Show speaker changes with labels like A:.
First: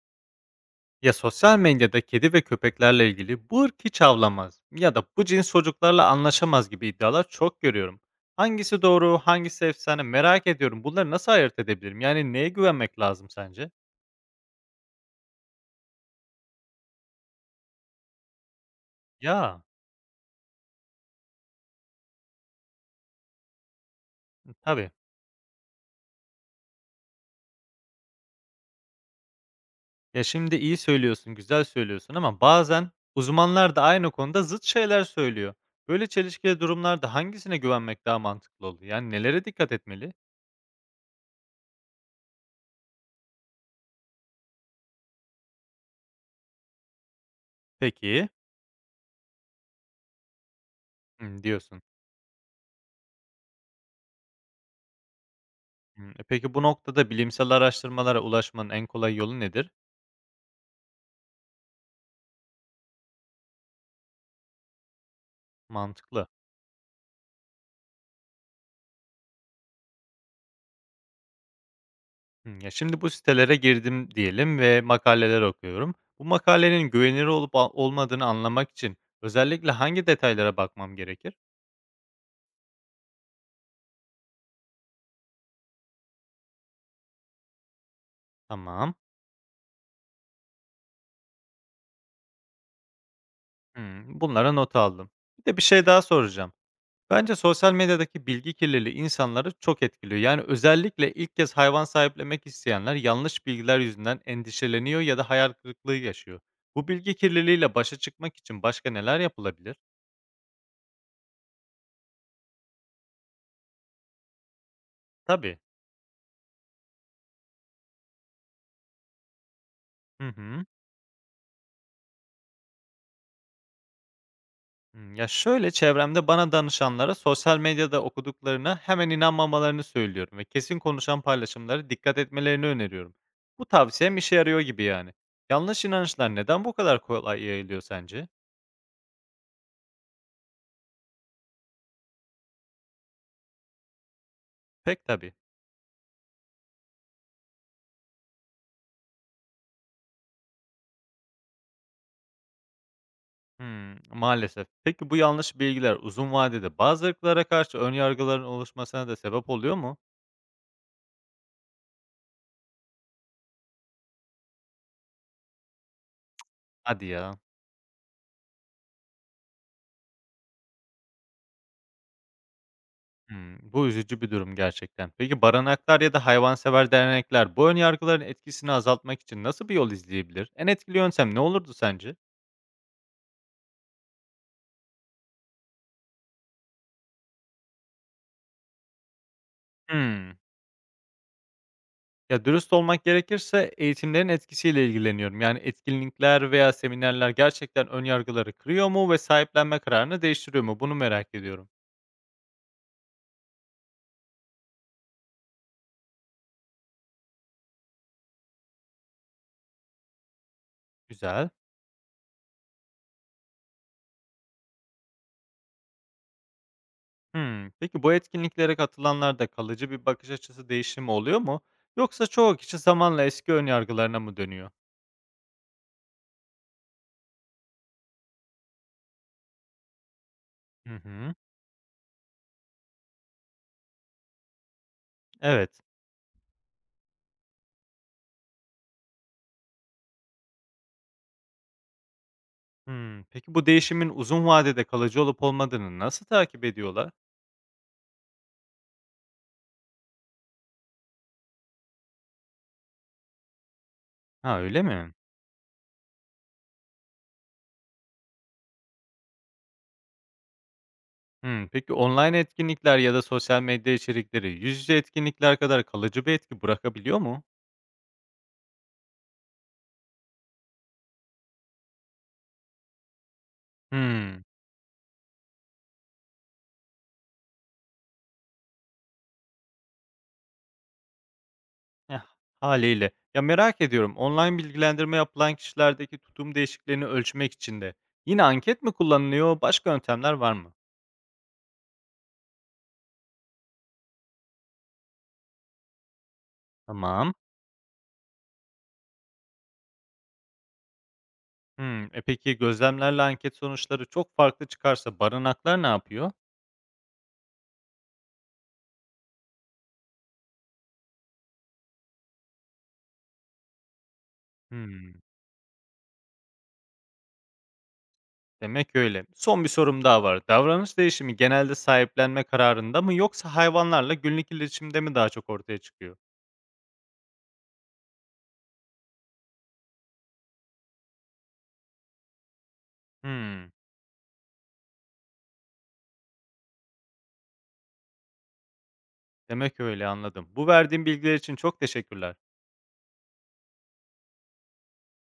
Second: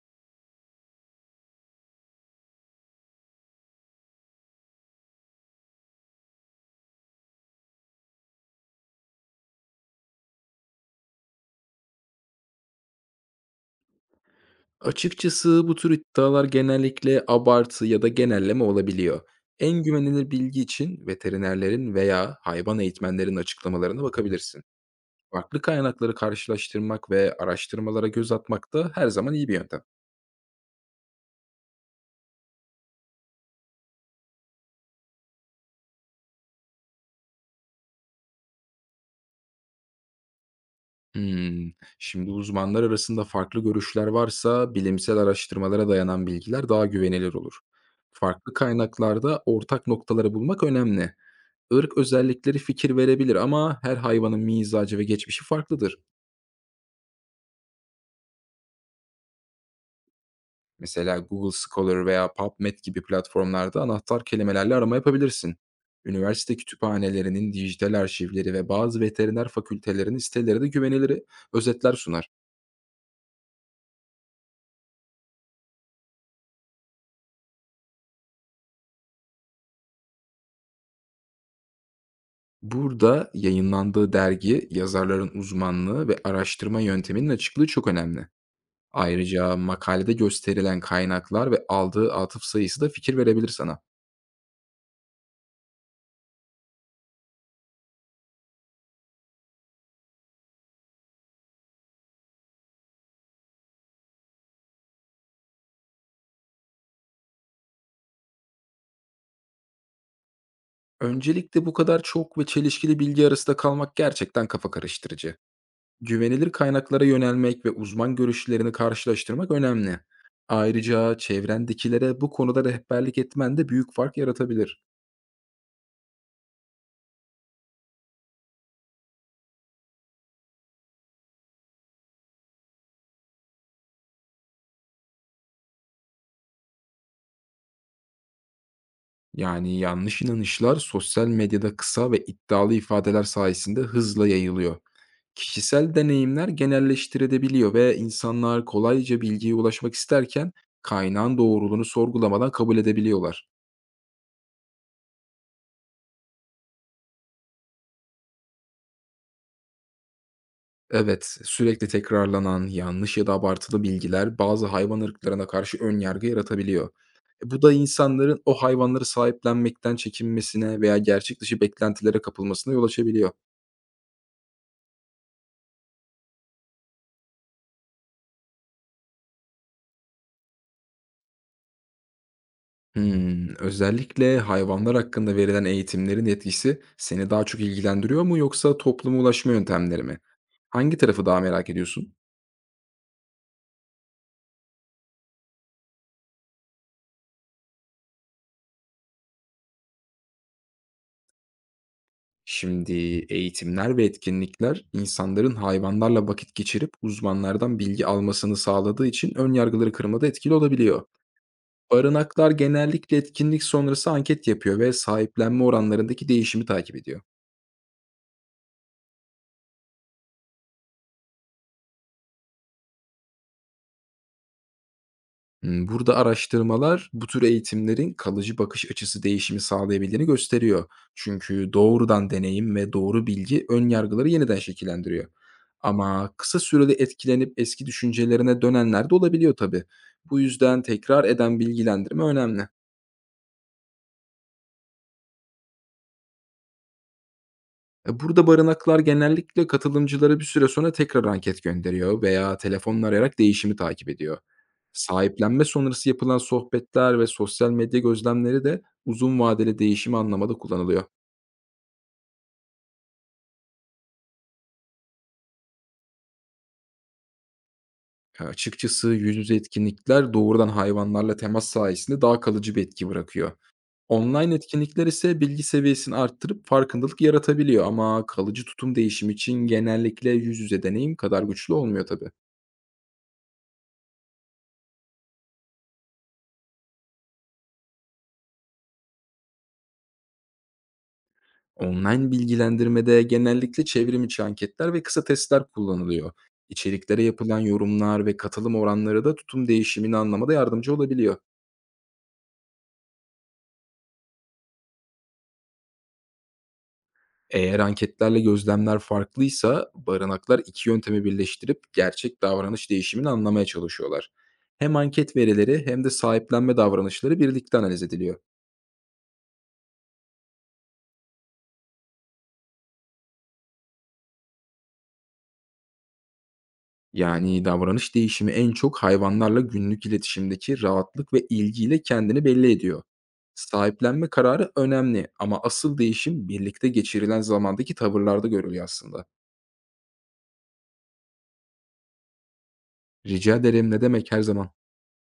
A: Ya sosyal medyada kedi ve köpeklerle ilgili bu ırk hiç avlamaz ya da bu cins çocuklarla anlaşamaz gibi iddialar çok görüyorum. Hangisi doğru, hangisi efsane merak ediyorum. Bunları nasıl ayırt edebilirim? Yani neye güvenmek lazım sence?
B: Açıkçası bu tür iddialar genellikle abartı ya da genelleme olabiliyor.
A: Ya,
B: En güvenilir bilgi için veterinerlerin veya hayvan eğitmenlerin açıklamalarına bakabilirsin.
A: tabii.
B: Farklı kaynakları karşılaştırmak ve araştırmalara göz atmak da her zaman iyi bir yöntem.
A: Ya şimdi iyi söylüyorsun, güzel söylüyorsun ama bazen uzmanlar da aynı konuda zıt şeyler söylüyor. Böyle çelişkili durumlarda hangisine güvenmek daha mantıklı oluyor? Yani nelere dikkat etmeli?
B: Hmm, Şimdi uzmanlar arasında farklı görüşler varsa bilimsel araştırmalara dayanan bilgiler daha güvenilir olur.
A: Peki,
B: Farklı kaynaklarda ortak noktaları bulmak önemli.
A: hmm, diyorsun.
B: Irk özellikleri fikir verebilir ama her hayvanın mizacı ve geçmişi farklıdır.
A: Hmm, peki bu noktada bilimsel araştırmalara ulaşmanın en kolay yolu nedir?
B: Mesela Google Scholar veya PubMed gibi platformlarda anahtar kelimelerle arama yapabilirsin.
A: Mantıklı.
B: Üniversite kütüphanelerinin dijital arşivleri ve bazı veteriner fakültelerinin siteleri de güvenilir özetler sunar.
A: Hımm. Ya, şimdi bu sitelere girdim diyelim ve makaleler okuyorum. Bu makalenin güvenilir olup olmadığını anlamak için özellikle hangi detaylara bakmam gerekir?
B: Burada yayınlandığı dergi, yazarların uzmanlığı ve araştırma yönteminin açıklığı çok önemli.
A: Tamam.
B: Ayrıca makalede gösterilen kaynaklar ve aldığı atıf sayısı da fikir verebilir sana.
A: Hımm, bunlara not aldım. Bir de bir şey daha soracağım. Bence sosyal medyadaki bilgi kirliliği insanları çok etkiliyor. Yani özellikle ilk kez hayvan sahiplemek isteyenler yanlış bilgiler yüzünden endişeleniyor ya da hayal kırıklığı yaşıyor. Bu bilgi kirliliğiyle başa çıkmak için başka neler yapılabilir?
B: Öncelikle bu kadar çok ve çelişkili bilgi arasında kalmak gerçekten kafa karıştırıcı.
A: Tabii.
B: Güvenilir kaynaklara yönelmek ve uzman görüşlerini karşılaştırmak önemli.
A: Hı hı.
B: Ayrıca çevrendekilere bu konuda rehberlik etmen de büyük fark yaratabilir.
A: Hımm. Ya, şöyle, çevremde bana danışanlara sosyal medyada okuduklarına hemen inanmamalarını söylüyorum ve kesin konuşan paylaşımlara dikkat etmelerini öneriyorum. Bu tavsiyem işe yarıyor gibi yani. Yanlış inançlar neden bu kadar kolay yayılıyor sence?
B: Yani yanlış inanışlar sosyal medyada kısa ve iddialı ifadeler sayesinde hızla yayılıyor.
A: Pek tabii.
B: Kişisel deneyimler genelleştirilebiliyor ve insanlar kolayca bilgiye ulaşmak isterken kaynağın doğruluğunu sorgulamadan kabul edebiliyorlar.
A: Hımm, maalesef. Peki bu yanlış bilgiler uzun vadede bazı ırklara karşı ön yargıların oluşmasına da sebep oluyor mu?
B: Evet, sürekli tekrarlanan, yanlış ya da abartılı bilgiler bazı hayvan ırklarına karşı ön yargı yaratabiliyor.
A: Hadi ya.
B: Bu da insanların o hayvanları sahiplenmekten çekinmesine veya gerçek dışı beklentilere kapılmasına yol açabiliyor.
A: Hımm, bu üzücü bir durum gerçekten. Peki barınaklar ya da hayvansever dernekler bu ön yargıların etkisini azaltmak için nasıl bir yol izleyebilir? En etkili yöntem ne olurdu sence?
B: Özellikle hayvanlar hakkında verilen eğitimlerin etkisi seni daha çok ilgilendiriyor mu, yoksa topluma ulaşma yöntemleri mi?
A: Hımm.
B: Hangi tarafı daha merak ediyorsun?
A: Ya, dürüst olmak gerekirse eğitimlerin etkisiyle ilgileniyorum. Yani etkinlikler veya seminerler gerçekten ön yargıları kırıyor mu ve sahiplenme kararını değiştiriyor mu? Bunu merak ediyorum.
B: Şimdi eğitimler ve etkinlikler insanların hayvanlarla vakit geçirip uzmanlardan bilgi almasını sağladığı için ön yargıları kırmada etkili olabiliyor.
A: Güzel.
B: Barınaklar genellikle etkinlik sonrası anket yapıyor ve sahiplenme oranlarındaki değişimi takip ediyor.
A: Hımm. Peki bu etkinliklere katılanlarda kalıcı bir bakış açısı değişimi oluyor mu? Yoksa çoğu kişi zamanla eski ön yargılarına mı dönüyor?
B: Burada araştırmalar bu tür eğitimlerin kalıcı bakış açısı değişimi sağlayabildiğini gösteriyor.
A: Hı hı.
B: Çünkü doğrudan deneyim ve doğru bilgi ön yargıları yeniden şekillendiriyor.
A: Evet.
B: Ama kısa sürede etkilenip eski düşüncelerine dönenler de olabiliyor tabii. Bu yüzden tekrar eden bilgilendirme önemli.
A: Hımm. Peki bu değişimin uzun vadede kalıcı olup olmadığını nasıl takip ediyorlar?
B: Burada barınaklar genellikle katılımcılara bir süre sonra tekrar anket gönderiyor veya telefonla arayarak değişimi takip ediyor.
A: Ha, öyle mi?
B: Sahiplenme sonrası yapılan sohbetler ve sosyal medya gözlemleri de uzun vadeli değişimi anlamada kullanılıyor.
A: Hımm. Peki online etkinlikler ya da sosyal medya içerikleri yüz yüze etkinlikler kadar kalıcı bir etki bırakabiliyor mu?
B: Açıkçası yüz yüze etkinlikler doğrudan hayvanlarla temas sayesinde daha kalıcı bir etki bırakıyor.
A: Hımm.
B: Online etkinlikler ise bilgi seviyesini arttırıp farkındalık yaratabiliyor ama kalıcı tutum değişimi için genellikle yüz yüze deneyim kadar güçlü olmuyor
A: Eh,
B: tabii.
A: hâliyle. Ya, merak ediyorum, online bilgilendirme yapılan kişilerdeki tutum değişikliğini ölçmek için de yine anket mi kullanılıyor, başka yöntemler var mı?
B: Online bilgilendirmede genellikle çevrimiçi anketler ve kısa testler kullanılıyor. İçeriklere
A: Tamam.
B: yapılan yorumlar ve katılım oranları da tutum değişimini anlamada yardımcı olabiliyor.
A: Hımm. Peki gözlemlerle anket sonuçları çok farklı çıkarsa barınaklar ne yapıyor?
B: Eğer anketlerle gözlemler farklıysa barınaklar iki yöntemi birleştirip gerçek davranış değişimini anlamaya çalışıyorlar. Hem
A: Hımm.
B: anket verileri hem de sahiplenme davranışları birlikte analiz ediliyor.
A: Demek öyle. Son bir sorum daha var. Davranış değişimi genelde sahiplenme kararında mı yoksa hayvanlarla günlük iletişimde mi daha çok ortaya çıkıyor?
B: Yani davranış değişimi en çok hayvanlarla günlük iletişimdeki rahatlık ve ilgiyle kendini belli ediyor.
A: Hmm,
B: Sahiplenme kararı önemli ama asıl değişim birlikte geçirilen zamandaki tavırlarda görülüyor aslında.
A: demek öyle anladım. Bu verdiğin bilgiler için çok teşekkürler.
B: Rica ederim, ne demek, her zaman.